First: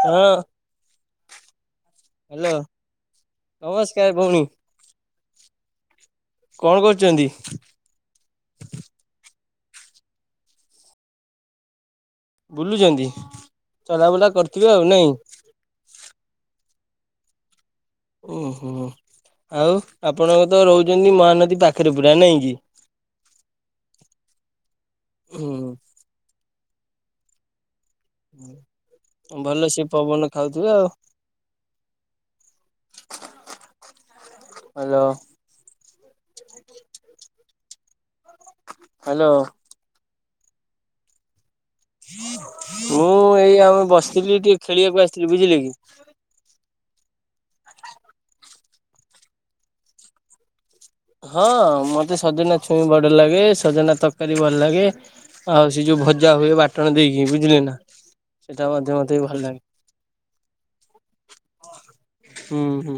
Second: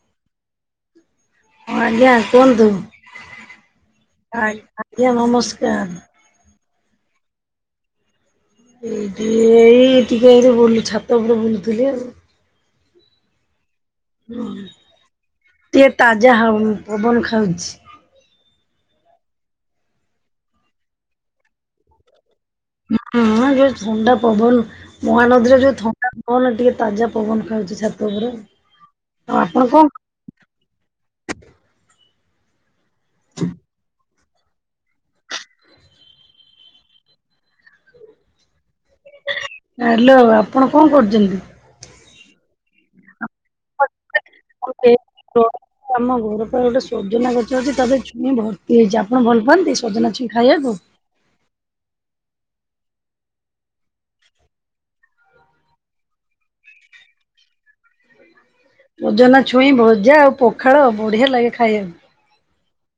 ହଁ। ହଁ ଆଜ୍ଞା କୁହନ୍ତୁ ନମସ୍କାର ଭଉଣୀ ଆଗ୍ ଆଜ୍ଞା ନମସ୍କାର। କଣ କରୁଚନ୍ତି? [unintelligible] ଏଇ ଟି ଏଇ ଟିକେ ଏ ବୁଲୁ ଛାତ ଉପରେ ବୁଲୁଥିଲି ଆଉ। ବୁଲୁଚନ୍ତି ଚଲାବୁଲା କରୁଥିବେ ଆଉ ନାଇଁ? ଟିକେ ତାଜା ହାଉନ୍ ପବନ ଖାଉଚି। ଓହ ଆଉ ଆପଣଙ୍କ ତ ରହୁଚନ୍ତି ମହାନଦୀ ପାଖରେ ପୁରା ନାଇଁ କି? ହୁଁ ଯେ ଥଣ୍ଡା ପବନ ହୁଁ ମହାନଦୀରେ ଯୋଉଥ ବନ ଟିକେ ତାଜା ପବନ ଖାଉଛି ଛାତ ଉପରେ ଆଉ ଭଲ ଆପଣ ସେ କଣ ପବନ ଖାଉଥିବେ ଆଉ। [inaudible] ହେଲୋ। [inaudible] ହାଲୋ। ହାଲୋ ଆପଣ କଣ କରୁଚନ୍ତି? ମୁଁ ଏଇ ଆଉ ବସିଥିଲି ଟିକ ଖେଳିବାକୁ ଆସିଥିଲି ବୁଝିଲେ କି। ମୋ ଗୋର ପାଇଁ ଗୋଟେ ସୁ ସୁଜନା ଗଛ ଅଛି ତାପରେ ଛୁଇଁ ଭର୍ତ୍ତି ହେଇଚି ଆପଣ ଭଲ ପାଆନ୍ତି ସଜନା ଛୁଇଁ ଖାଇବାକୁ? ହଁ ମତେ ସଜନା ଛୁଇଁ ବଡ ଲାଗେ ସଜନା ତକାରୀ ଭଲ ଲାଗେ। ଆଉ ସେ ଯୋଉ ଭଜା ହୁଏ ବାଟଣ ଦେଇକି ବୁଝିଲେ ନା। ସେଟା ମଧ୍ୟ ମତେ ବି ଭଲ ଅଜନା ଲାଗେ ଛୁଇଁ ଭଜା ଆଉ ପଖାଳ ବଢିଆ ଲାଗେ ଖାଇଆକୁ। ହୁଁ ହୁଁ।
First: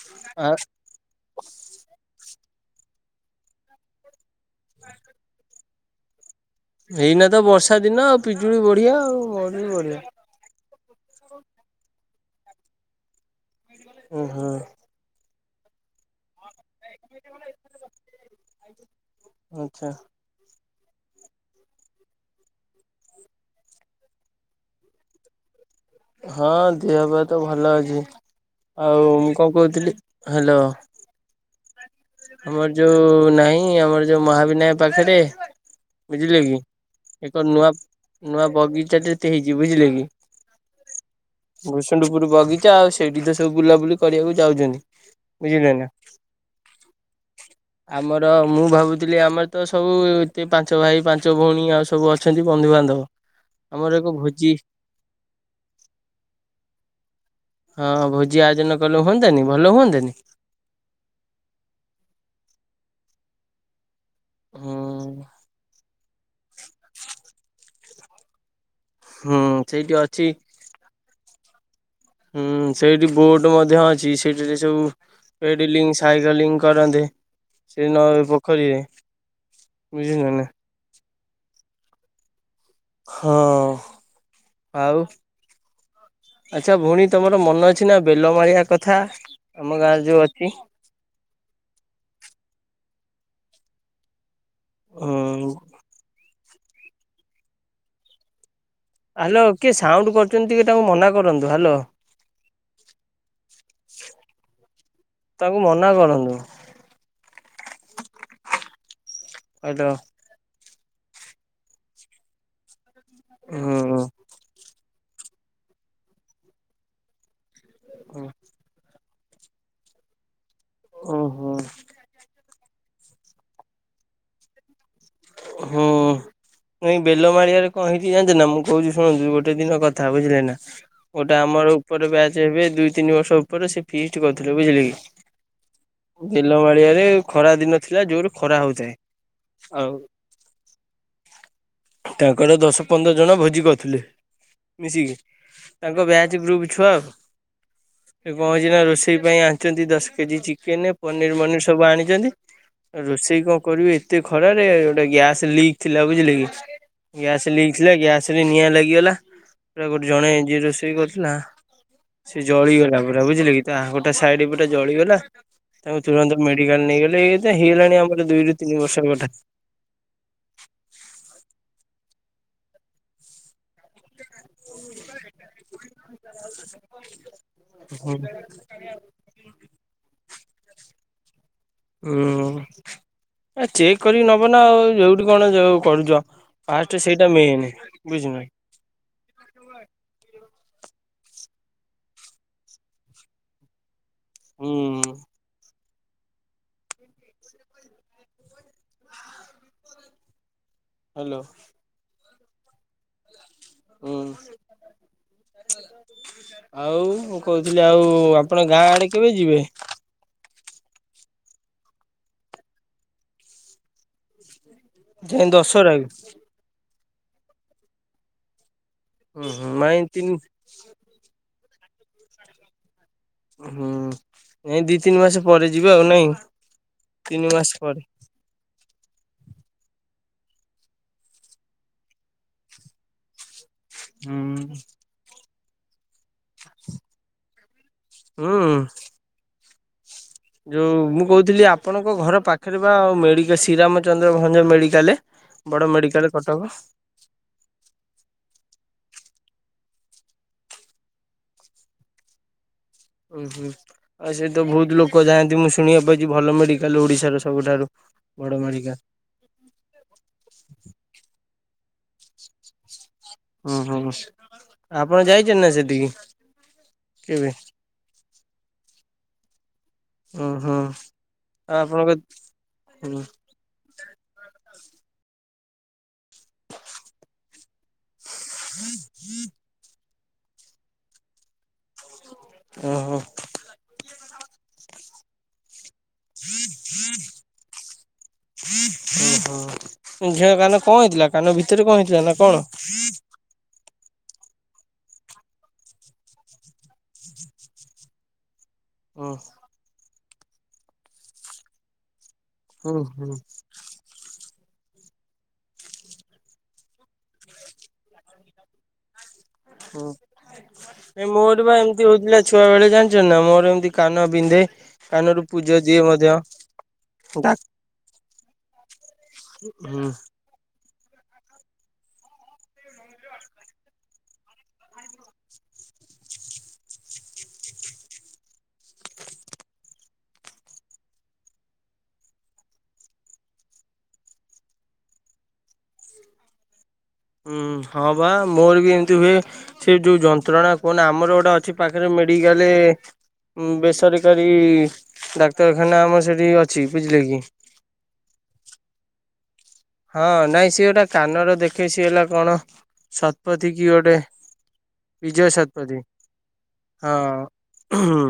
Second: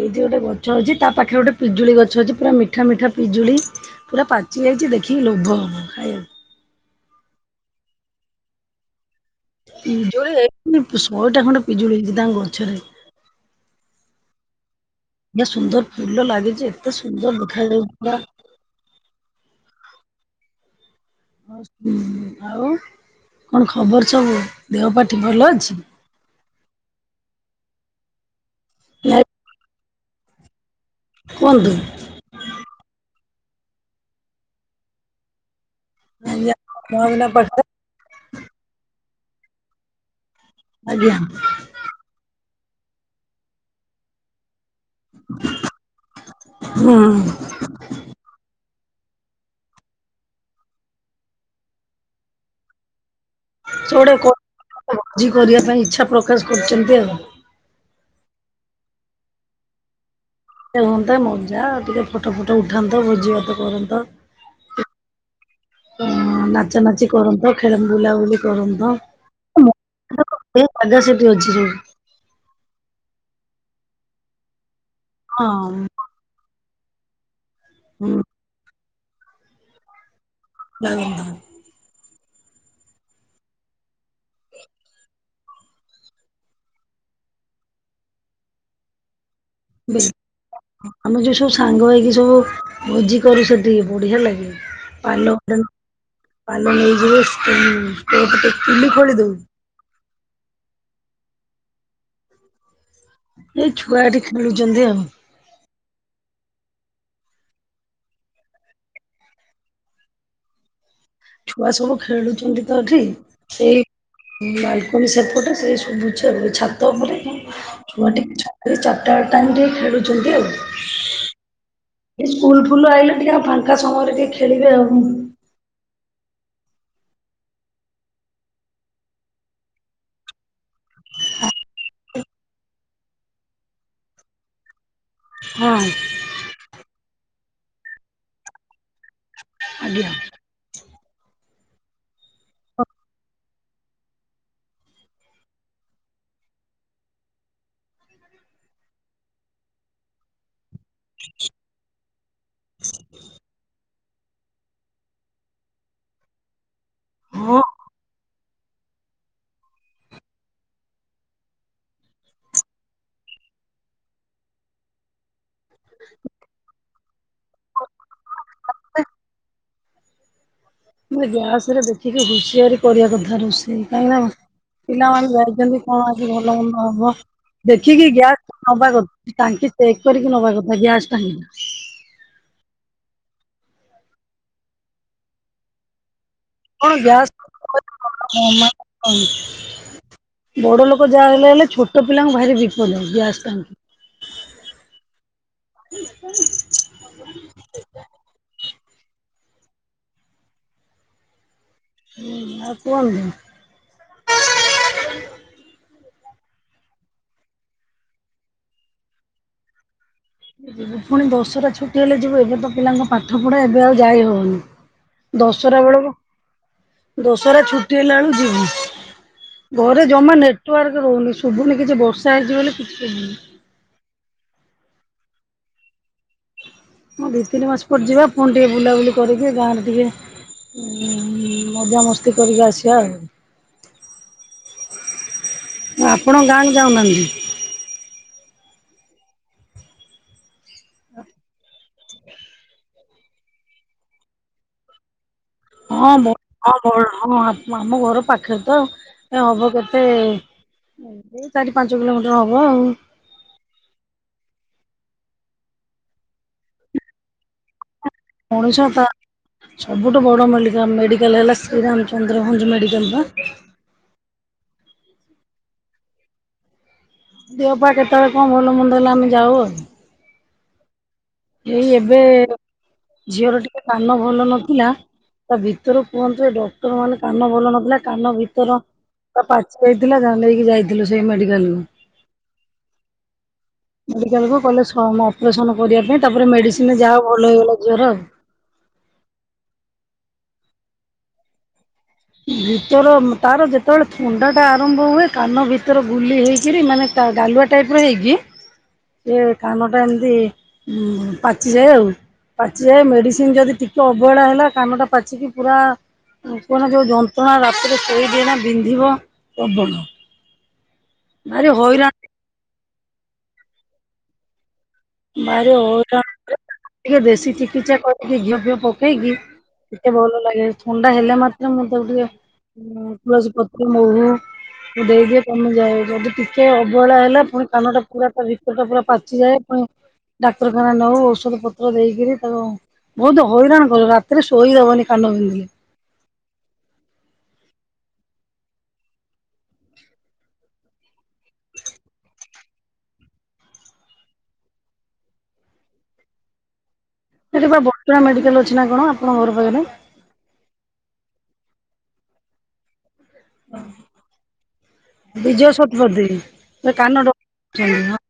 ଏଇଠି ଗୋଟେ ଆଉ ଗଛ ଅଛି ତା ପାଖରେ ଗୋଟେ ପିଜୁଳି ଗଛ ଅଛି ପୁରା ମିଠା ମିଠା ପିଜୁଳି ପୁରା ପାଚିଯାଇଛି ଦେଖିକି ଲୋଭ ହେବ ଖାଇଆକୁ। ଏଇନା ତ ବର୍ଷା ଦିନ ଆଉ ପିଜୁଳି ବଢିଆ ଆଉ। ବଢିଆ। ପିଜୁଳି ହେଇଚି ଶହେଟା ଖଣ୍ଡେ ପିଜୁଳି ହେଇଚି ତାଙ୍କ ଗଛରେ। ଓ ହୋ। ଏ ସୁନ୍ଦର ଫୁଲ ଲାଗିଚି ଏତେ ସୁନ୍ଦର ଦେଖାଯାଉଲା। ଆଚ୍ଛା। ଆଉ କଣ ଖବର ସବୁ? ଦେହ ପା ଠିକ ଭଲ ଅଛି। ହଁ ଦେହ ପା ତ ଭଲ ଅଛି ଆଉ ନା ମୁଁ କଣ କହୁଥିଲି ହାଲୋ। କୁହନ୍ତୁ। ଆମର ଯୋଉ ନାହିଁ ଆମର ଯୋଉ ମହାବିନାୟକ ପାଖରେ ବୁଝିଲେ ଆଜ୍ଞା କି ମହାବିନା ଏକ ପାଖରେ ନୂଆ ନୂଆ ବଗିଚା ଟେତେ ହେଇଛି ବୁଝିଲେ କି। ଆଜ୍ଞା। ଭୂସୁଣ୍ଡୁପୁରୁ ବଗିଚା ଆଉ ସେଇଠି ତ ସବୁ ବୁଲାବୁଲି କରିବାକୁ ଯାଉଚନ୍ତି ବୁଝିଲେ ନା। ହୁଁ। [inaudible] ଆମର ମୁଁ ଭାବୁଥିଲି ଆମର ତ ସବୁ ଏତେ ପାଞ୍ଚ ଭାଇ, ପାଞ୍ଚ ଭଉଣୀ ଆଉ ସବୁ ଅଛନ୍ତି ବନ୍ଧୁବାନ୍ଧବ ଆମର ଏକ ସେଗୋଡେ କ ଭୋଜି ଭୋଜି କରିବା ପାଇଁ ଇଚ୍ଛା ପ୍ରକାଶ କରୁଚନ୍ତି ଆଉ। ହଁ ଭୋଜି ଆୟୋଜନ କଲେ ହୁଅନ୍ତାନି ଭଲ ହୁଅନ୍ତାନି। [unintelligible] ହୁଅନ୍ତା ମଜା ଟିକେ ଫଟୋ ଫଟ ଉଠାନ୍ତ ଭୋଜିଭାତ କରନ୍ତ। ହୁଁ ଅ ନାଚା ନାଚି କରନ୍ତ ଖେଳ ବୁଲାବୁଲି କରନ୍ତ। ହୁଁ ସେଇଠି ଅଛି। ଏ ପାଦା ସେଠି ଅଛି ଯୋଉ। ହୁଁ ସେଇଠି ବୋଟ ମଧ୍ୟ ଅଛି ସେଠିରେ ସବୁ ହଁ ଏଇଟି ଲି ଫାଇରାଲିଙ୍ଗ କରନ୍ତି ସେ ନ ପୋଖରୀରେ ବୁଝିିଲେ ନା। [unintelligible] ହଁ ଆଉ। ଆଚ୍ଛା ଭଉଣୀ ତମର ମନ ଅଛି ନା ବେଲମାଳିଆ କଥା ଆମ ଗାଁରେ ଯୋଉ ଅଛି। ଆମେ ଯୋଉ ସବୁ ସାଙ୍ଗ ହେଇକି ସବୁ ଭୋଜି କରୁ ସେଟି ବଢିଆ ଲାଗେ। ପାଲ ହୁଁ ପାଲ ନେଇଯିବେ [unintelligible] ଚୁଲି ଖୋଳି ଦଉ ହ୍ୟାଲୋ କିଏ ସାଉଣ୍ଡ କରୁଛନ୍ତି ଟିକେ ତାଙ୍କୁ ମନା କରନ୍ତୁ ହ୍ୟାଲୋ। ଏ ଛୁଆ ଏଠି ଖେଳୁଚନ୍ତି ଆଉ। ତାକୁ ମନା କରନ୍ତୁ। ଆଲୋ। ଛୁଆ ସବୁ ଖେଳୁଛନ୍ତି ତ ଏଠି ହୁଁ ସେଇ ମାଇ ସବୁ ସେପଟେ ସେ ଶୁଭୁଚି ଆଉ ଛାତ ଉପରେ ଛୁଆଟେ ଏ ଚା ଚାଟାଏଳ ଟାଇମରେ ଖେଳୁଛନ୍ତି ଆଉ ଏ ଓହୋ ସୁ ସ୍କୁଲ ଫୁଲ ଆଇିଲେ ଟିକେ ଆ ଫାଙ୍କା ସମୟରେ ଟିକେ ଖେଳି ବେ ଆଉ। ହୁଁ। ନାଇଁ ବେଲ ମାଳିଆରେ କଣ ହେଇଚି ଯାନଚନ୍ତିନା ମୁଁ କହୁଛି ଶୁଣନ୍ତୁ ଗୋଟେ ଦିନ କଥା ବୁଝିଲେ ନା। ଗୋଟେ ଆମର ଉପରେ ବ୍ୟାଚ ହେବେ ଦୁଇ ତିନି ବର୍ଷ ଉପରେ ସେ ଫିଷ୍ଟ କରିଥିଲେ ବୁଝିଲେ କି। ହଁ। ବେଲମାଳିଆରେ ଖରା ଦିନ ଥିଲା ଯୋର ଖରା ହଉଥାଏ। ଆଉ ଆଜ୍ଞା। ତାଙ୍କର ଦଶ ପନ୍ଦର ଜଣ ଭୋଜି କରୁଥିଲେ। ମିଶିକି ତାଙ୍କ ବ୍ୟାଚ୍ ଗ୍ରୁପ୍ ଛୁଆ ଆଉ। ସେ କଣ ହେଇଛି ନା ରୋଷେଇ ପାଇଁ ଆଣିଛନ୍ତି ଦଶ କେଜି ଚିକେନେ ପନିର ମନିର୍ ସବୁ ଆଣିଛନ୍ତି। ରୋଷେଇ କଣ କରିବି ଏତେ ଖରାରେ ଗୋଟେ ଗ୍ୟାସ୍ ଲିକ୍ ଥିଲା ବୁଝିଲେ କି ଗ୍ୟାସ୍ ଲିକ ଥିଲା ଗ୍ୟାସ୍ ରେ ନିଆଁ ଲାଗିଗଲା। ପୁରା ଗୋଟେ ଜଣେ ଯିଏ ରୋଷେଇ କରୁଥିଲା ସେ ଜଳିଗଲା ପୁରା ବୁଝିଲେ କି ତା ଆଁ ଗୋଟେ ସାଇଡ ପୁରା ଜଳିଗଲା। ତାଙ୍କୁ ତୁରନ୍ତ ମେଡିକାଲ ନେଇଗଲେ ଏଇତ ହେଇଗଲାଣି ଆମର ଦୁଇରୁ ତିନି ବର୍ଷ କଥା। ମୁଁ କହିନି ଗ୍ୟାସ୍ ରେ ଦେଖିକି ହୁସିଆରି କରିବା କଥା ରୋଷେଇ। କାହିଁକିନା ପିଲାମାନେ ଯାଇଛନ୍ତି କଣ ଆଜି ଭଲ ମନ୍ଦ ହବ ଦେଖିକି ହୁଁ ଗ୍ୟାସ୍ ନବା କଥା। ଟାଙ୍କି ଚେକ୍ କରିକି ନବା କଥା ଗ୍ୟାସ୍ ଟାଙ୍କିଟା। ହୁଁ ଚେକ୍ ଏ କରିକି ନବ ନା ଆଉ ଯୋଉଠି କଣ ଯୋଉ କଣ ଯ କଣ ଫାଷ୍ଟ ସେଇଟା ମେନେ ବୁଝିଲୁନାଁ। ହଁ ବଡ ଲୋକ ଯାହା ହେଲେ ହେଲେ ଛୋଟ ପିଲାଙ୍କୁ ଭାରି ବିପଦ ଗ୍ୟାସ୍ ଟାଙ୍କି। ହୁଁ ହ୍ୟାଲୋ ହୁଁ ଆଉ କୁହନ୍ତୁ। ହୁଁ। ଆଉ ମୁଁ କହୁଥିଲି ଆଉ ଆପଣ ଗାଁ ଆଡେ କେବେ ଯିବେ? ଯିବୁ ପୁଣି ଦଶରା ଛୁଟି ହେଲେ ଯିବୁ ଏବେ ତ ପିଲାଙ୍କ ପାଠ ପଢା ଏବେ ଆଉ ଯାଇ ହବନି। ଯାଇ ଦଶହରା ଦଶହରାକୁ? ବେଳକୁ ଦଶହରା ଛୁଟି ହେଲା ଏଳକୁ ଯିମୁ। ହୁଁ ହୁଁ ନାଇଁ ଘରେ ତିନି ଜମା ନେଟୱାର୍କ ରହୁନି ଶୁଭୁନି କିଛି ବର୍ଷା ହେଇଛି ବୋଲି କିଛି ଶୁଭୁନି। ଏଇ ଦି ତିନି ମାସ ପରେ ଯିବେ ଆଉ ନାଇଁ? ହଁ ଦି ତିନି ମାସ ପରେ ଯିବା ପୁଣି ଟିକିଏ ବୁଲାବୁଲି କରିକି ଗାଁରେ ଟିକିଏ ମଜାମସ୍ତି କରିକି ଆସିବା ଆଉ। ହୁଁ। ଆପଣ ଗାଁକୁ ଯାଉନାହାନ୍ତି? ହୁଁ। ଯୋଉ ମୁଁ କହୁଥିଲି ଆପଣଙ୍କ ଘର ପାଖରେ ବା ମେଡ଼ିକା ଶ୍ରୀରାମଚନ୍ଦ୍ର ଭଞ୍ଜ ମେଡିକାଲେ। ହଁ ମ ହଁ ମ ହଁ ଆମ ଘର ପାଖରେ ତ ଏ ହବ କେତେ ଏଇ ସେଇ ଚାରି ପାଞ୍ଚ କିଲୋମିଟର ହବ ଆଉ। ଉଁ ହୁଁ। ଆଉ ସେ ତ ବୋହୁତ ଲୋକ ଯାଆନ୍ତି ମୁଁ ଶୁଣିବାକୁ ପାଇଛି ଭଲ ମେଡିକାଲ ଓଡିଶାର ସବୁଠାରୁ। ବଡ ମେଡିକାଲ। ଉଣେସତା ସବୁଠୁ ବଡ଼ ମେଡ଼ିକା ମେଡ଼ିକାଲ ହେଲା ଶ୍ରୀରାମଚନ୍ଦ୍ର ଭଞ୍ଜ ମେଡ଼ିକାଲ ବା। ଓ ହୋ ଆପଣ ଯାଇଛନ୍ତି ନା ସେଟିକି କେବେ? ଦେହ ପା କେତେବେଳେ କଣ ଭଲ ମନ୍ଦ ହେଲେ ଆମେ ଯାଉ ଆଉ। ଓ ହୋ। ଏଇ ଏବେ ଝିଅର ଟିକେ କାନ ଭଲ ନଥିଲା ତା ଭିତରୁ କୁହନ୍ତୁ ଏ ଡକ୍ଟର ମାନେ କାନ ଭଲ ନଥିଲା କାନ ଭିତ ତର ତା ପାଚି ଯାଇଥିଲା ନେଇକି ଯାଇଥିଲୁ ସେଇ ମେଡିକାଲ କୁ। ଓ ହୋ। ମେଡିକାଲ କୁ କହିଲେ ସମ ଅପରେସନ କରିବା ପାଇଁ ତାପରେ ମେଡିସିନି ରେ ଯାହା ହୋଉ ଭଲ ହେଇଗଲା ଝିଅର ଆଉ। ଓ ହୋ ଝିଅ କାନ କଣ ହେଇଥିଲା କାନ ଭିତରେ କଣ ହେଇଥିଲା ନା କଣ? ଭିତର ତାର ଯେତେବେଳେ ଥଣ୍ଡାଟା ଆରମ୍ଭ ହୁଏ କାନ ଭିତରେ ଗୁଲି ହେଇକିରି ମାନେ ତା ଗାଲୁଆ ଟାଇପ ର ହେଇକି ହୁଁ ସେ କାନ ଟା ଏମତି ଉଁ ପାଚିଯାଏ ଆଉ, ହୁଁ ପାଚିଯାଏ ହୁଁ ମେଡିସିନ ଯଦି ଅବହେଳା ହେଲା କାମଟା ପାଚିକି ପୁରା କୁହନା ଯୋଉ ଯନ୍ତ୍ରଣା ରାତିରେ ଶୋଇଦିଏନା ବିନ୍ଧିବ। ପ୍ରବଳ ହଁ। ନାଇ ମୋର ବା ଭାରି ଏମିତି ହଇରାଣ ହଉଥି ଛୁଆ ବେଳେ ଜାଣିଛ ନା ମୋର ଏମିତି କାନ ବିନ୍ଧେ। କାନରୁ ଭାରି ପୂଜ ଜିଏ ହଇରାଣ ମଧ୍ୟ। ଟିକେ ଦେଶୀ ହୁଁ ଚିକିତ୍ସା କରିକି ଘିଅ ଫିଅ ପକେଇକି ଟିକେ ଭଲ ଲାଗେ। ଥଣ୍ଡା ହେଲା ମାତ୍ରେ ମୁଁ ତାକୁ ଟିକେ ତୁଳସୀ ପତ୍ର, ମହୁ ମୁଁ ଦେଇଦିଏ କମିଯାଏ। ଯଦି ଟିକେ ଅବହେଳା ହେଲା ପୁଣି କାନଟା ପୁରା ଭିତର ଟା ପୁରା ପାଚିଯାଏ। ଡାକ୍ତରଖାନା ନଉ ଔଷଧ ପତ୍ର ଦେଇକିରି ତାକୁ ବହୁତ ହଇରାଣ କରେ ରାତିରେ ଶୋଇଦବନି କାନ ବିନ୍ଧିଲେ। ହୁଁ ହଁ ବା ମୋର ବି ଏମତି ହୁଏ, ସେ ଯୋଉ ଯନ୍ତ୍ରଣା କୁହନା ଆମର ଗୋଟେ ଟା ଅଛି ପାଖରେ ମେଡିକାଲ ବେସରକାରୀ ଡାକ୍ତରଖାନା ଆମର ସେଠି ଅଛି ବୁଝିଲେ କି? ସେଠି ପା ବଡ଼ ମେଡ଼ିକାଲ ଅଛି ନା କଣ ଆପଣଙ୍କ ଘର ପାଖରେ? ହଁ, ନାଇଁ ସିଏ ଗୋଟେ କାନର ଦେଖେ ସିଏ ହେଲା କଣ ଶତପଥୀ କିଏ ଗୋଟେ? ବିଜୟ ଶତପଥୀ ସେ ହଁ କାନ ଡକ୍ଟର ଅଛନ୍ତି ହୁଁ।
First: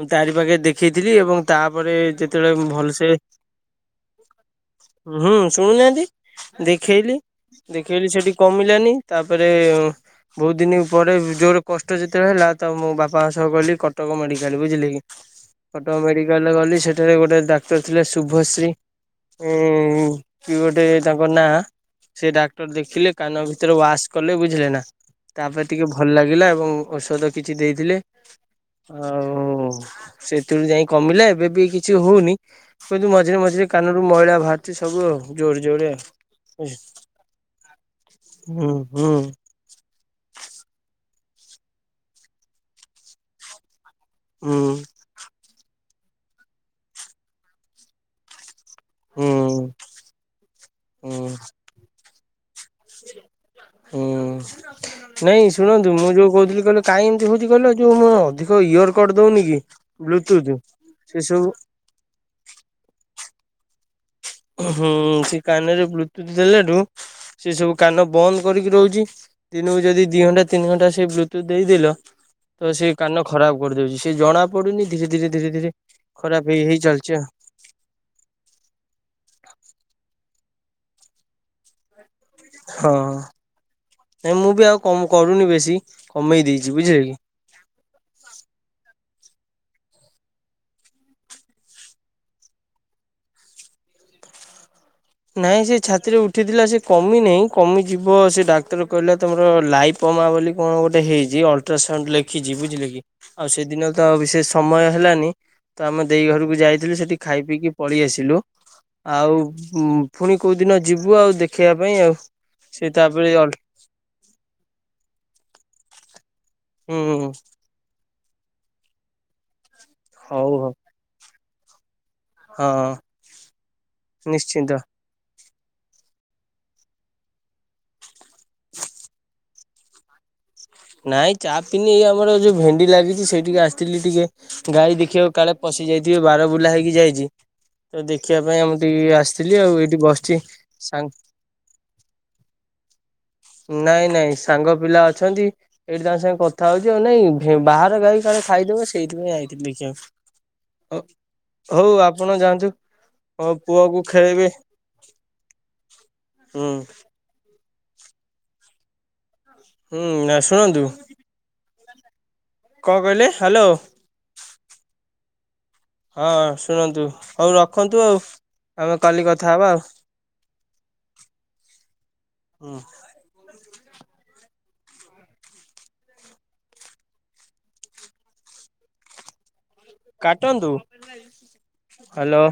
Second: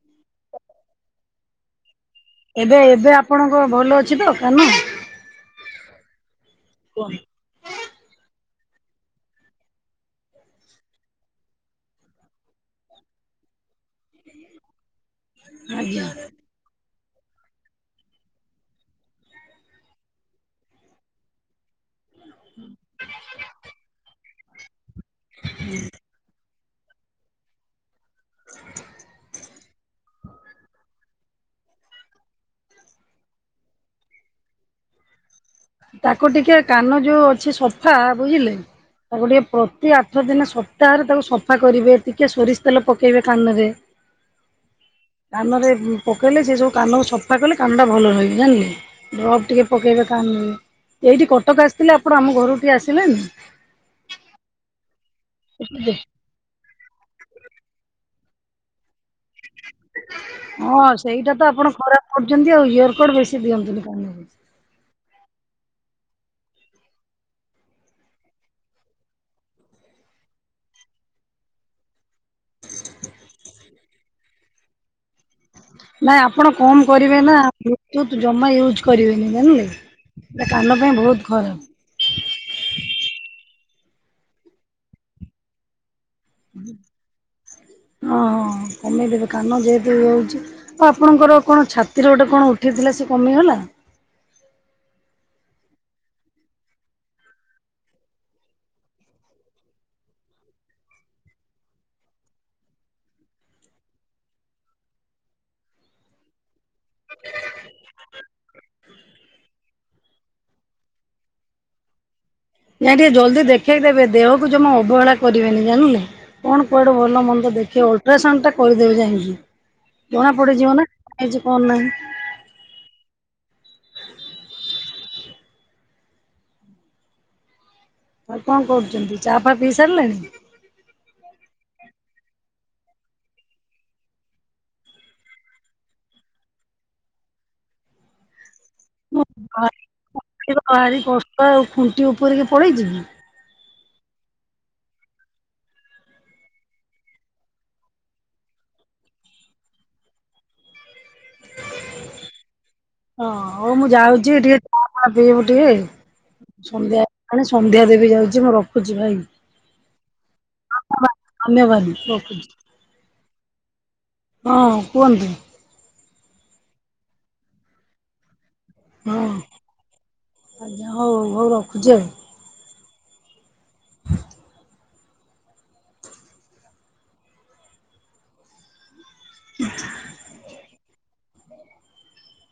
ମୁଁ ତାରି ପାଖେ ଦେଖେଇଥିଲି ଏବଂ ତାପରେ ଯେତେବେଳେ ମୁଁ ଏବେ ଭଲସେ ଏବେ ଆପଣଙ୍କ ଭଲ ଅଛି ତ କାନ? ହୁଁ ଶୁଣୁନାହାନ୍ତି ଦେଖେଇଲି ଦେଖେଇଲିି ସେଠି କମିଲାନି ତାପରେ ବହୁତ ଦିନ ପରେ ଯୋରେ କଷ୍ଟ ଯେତେବେଳେ ହେଲା ତ, ମୁଁ ବାପାଙ୍କ ସହ ଗଲି କଟକ ମେଡିକାଲ ବୁଝିଲେ କଟକ ଆଜ୍ଞା ମେଡିକାଲରେ ଗଲି ସେଠାରେ ଗୋଟେ ଡାକ୍ତର ଥିଲେ ଶୁଭଶ୍ରୀ। ଉଁ କିଏ ଗୋଟେ ତାଙ୍କ ନାଁ। ସେ ଡାକ୍ତର ଦେଖିଲେ। କାନ ଭିତରେ ୱାଶ କଲେ ବୁଝିଲେ ନା। ତାପରେ ଟିକେ ଭଲ ଲାଗିଲା ଏବଂ ଔଷଧ କିଛି ଦେଇଥିଲେ। ଆଉ ସେଥିରୁ ଯାଇ କମିଲା, ଏବେ ବି କିଛି ହଉନି। କିନ୍ତୁ ମଝିରେ ମଝିରେ କାନରୁ ମଇଳା ସବୁ ଆଉ। ଜୋରେ ଜୋରେ ତାକୁ ଟିକେ ହୁଁ କାନ ଯୋଉ ଅଛି ସଫା ବୁଝିଲେ ହୁଁ ତାକୁ ଟିକେ ଟେ ଆଠ ଦିନ ସପ୍ତାହରେ ତାକୁ ସଫା କରି। ବେ ଟିକିେ ସୋରିଷ ତେଲ ପକେଇବେ କାନରେ। ହୁଁ। କାନରେ ପକେଇଲେ ସେ ସବୁ କାନକୁ ସଫା କଲେ କାନଟା ଭଲ ରହିବେ ଜାଣିଲେ। ଡ୍ରପ୍ ଟିକେ ହୁଁ। ପକେଇବେ କାନ୍ ହୁଁ ଏଇଠି କଟକ ଆସିଥିଲେ। ଆପଣ ଆମ ଘରୁ ଟିକେ ଆସିଲେନି। ହୁଁ, ନାଇଁ ଶୁଣନ୍ତୁ ମୁଁ ଯୋଉ କହୁଥିଲି କ କାଇଁ ଏମତି ହଉଛି କହିଲ, ଏ ଯୋଉ ମୁଁ ଅଧିକ ଇୟର କଡ୍ ଦଉନି କି ବ୍ଲୁଟୁଥ୍ ହଁ ସେ ସେଇଟା ତ ସବୁ ଆପଣ ଖରାପ କରୁଛନ୍ତି ଆଉ। ଇୟର କଡ ବେଶୀ ଦିଅନ୍ତୁନି କାନରେ। ହୁଁ ସେ କାନରେ ବ୍ଲୁଟୁଥ ଦେଲାଠୁ ସେ ସବୁ କାନ ବନ୍ଦ କରିକି ରହୁଛି। ଦିନକୁ ଯଦି ଦି ଘଣ୍ଟା ତିନି ଘଣ୍ଟା ସେଇ ବ୍ଲୁ ଟୁଥ ଦେଇଦେଲ ତ ସେଇ କାନ ଖରାପ କରିଦଉଛି। ସେ ଜଣା ପଡୁନି ଧୀରେ ଧୀରେ - ଧୀରେ ଧୀରେ ଖରାପ ହେଇ ଚାଲିଛି ଆଉ। ବ୍ଲୁ-ତୁଥ୍ ଜମା ୟୁଜ କରିବେନି ଜାଣିଲେ ସେ କାନ ପାଇଁ ବହୁତ ଖରାପ। ହଁ ନାଇଁ ମୁଁ ବି ଆଉ କ- କରୁନି ବେଶୀ କମେଇ ଦେଇଛି ବୁଝିଲେ। ହଁ ହଁ କମେଇଦେବେ କାନ ଯେହେତୁ ଇଏ ହଉଛି। ଆଉ ଆପଣଙ୍କର କଣ ଛାତିର ଗୋଟେ କଣ ଉଠେଇଥିଲା ସେ କମିଗଲା? ନାଇଁ ସେ ଛାତିରେ ଉଠିଥିଲା ସେ କମି ନାହିଁ। କମିଯିବ ସେ ଡାକ୍ତର କହିଲା ତମର ଲା ପମା ବୋଲି କଣ ଗୋଟେ ହେଇଛି? ଅଲ୍ଟ୍ରାସାଉଣ୍ଡ ଲେଖିଛି ବୁଝିଲେ କି? ଆଉ ସେଦିନ ତ ବିଶେଷ ସମୟ ହେଲାନି। ତ ଆମେ ଦେଇ ଘରକୁ ଯାଇଥିଲୁ ସେଠି ଖାଇ ପିଇକି ପଳେଇ ଆସିଲୁ ଆଉ। ପୁଣି କଉଦିନ ଯିବୁ ଆଉ ଦେଖେଇିବା ପାଇଁ ଆଉ। ସେ ନାଇଁ ଟିକେ ତାପରେ ଜଲଦି ଦେଖେଇକି ଦେବେ ଦେହକୁ ଜମା ଅବହେଳା କରିବେନି ଜାଣିଲେ କଣ କୁଆଡେ ଭଲ ହୁଁ ମନ୍ଦ ଦେଖ। କି ଅଲଟ୍ରାସାଉଣ୍ଡ ଟା କରିଦେବେ ଯାଇକି ଜଣା ହଉ ହଉ ପଡିଯିବ ନା କଣ ହେଇଛି କଣ ନାହିଁ। ହଁ ନିଶ୍ଚିନ୍ତ। ଆଉ କଣ କରୁଛନ୍ତି ଚା ଫା ପିଇ ସାରିଲେଣି। ନାଇଁ ଚା ପିଇନି ଏ ଆମର ଯୋଉ ଭେଣ୍ଡି ଲାଗିଛି ସେଇଠିକି ଆସିଥିଲି ଟିକେ। ଗାଈ ଦେଖିବାକୁ କାଳେ ପଶି ଯାଇଥିବେ ବାର ବୁଲା ହେଇକି ଯାଇଛି। ତ ଦେଖିବା ପାଇଁ ଆମ ଟିକେ ଆସିଥିଲି ଆଉ ଏଇଠି ବସିଛିି ଭାରି ସାଙ୍ଗ। କଷ୍ଟ ଆଉ ଖୁଣ୍ଟି ଉପରକୁ ପଳେଇଛି କି। ନାଇଁ ନାଇଁ ସାଙ୍ଗ ପିଲା ଅଛନ୍ତି। ଏଇଠି ତାଙ୍କ ସାଙ୍ଗେ କଥା ହଉଛି ଆଉ ନାଇଁ ବାହାରେ ଗାଈ କାଳେ ଖାଇଦେବେ ସେଇଥିପାଇଁ ଆଇଥିଲି ଦେଖିବାକୁ। ଆଉ। ହଉ ଆପଣ ଯାଆନ୍ତୁ ହଁ ହଉ ମୁଁ ପୁଅକୁ ଯାଉଛି ଖେଲେଇବେ। ଟିକେ ଚା ଫା ହଁ। ମାନେ ସନ୍ଧ୍ୟା ଦେଵି ଯାଉଛି ମୁଁ ରଖୁଛିଭାଇ। ହୁଁ ନା ଶୁଣନ୍ତୁ। ଧନ୍ୟବାଦ ରଖୁଛି। କଣ କହିଲେ ହ୍ୟାଲୋ। ହଁ କୁହନ୍ତୁ। ହଁ ଶୁଣନ୍ତୁ ହଉ ରଖନ୍ତୁ ଆଉ। ଆମେ କାଲି କଥା ହଁ ହବା ଆଉ ଆଜ୍ଞା ହଉ ହଉ ରଖୁଛି ଆଉ ହୁଁ। ଆଛା କାଟନ୍ତୁ ହ୍ୟାଲୋ।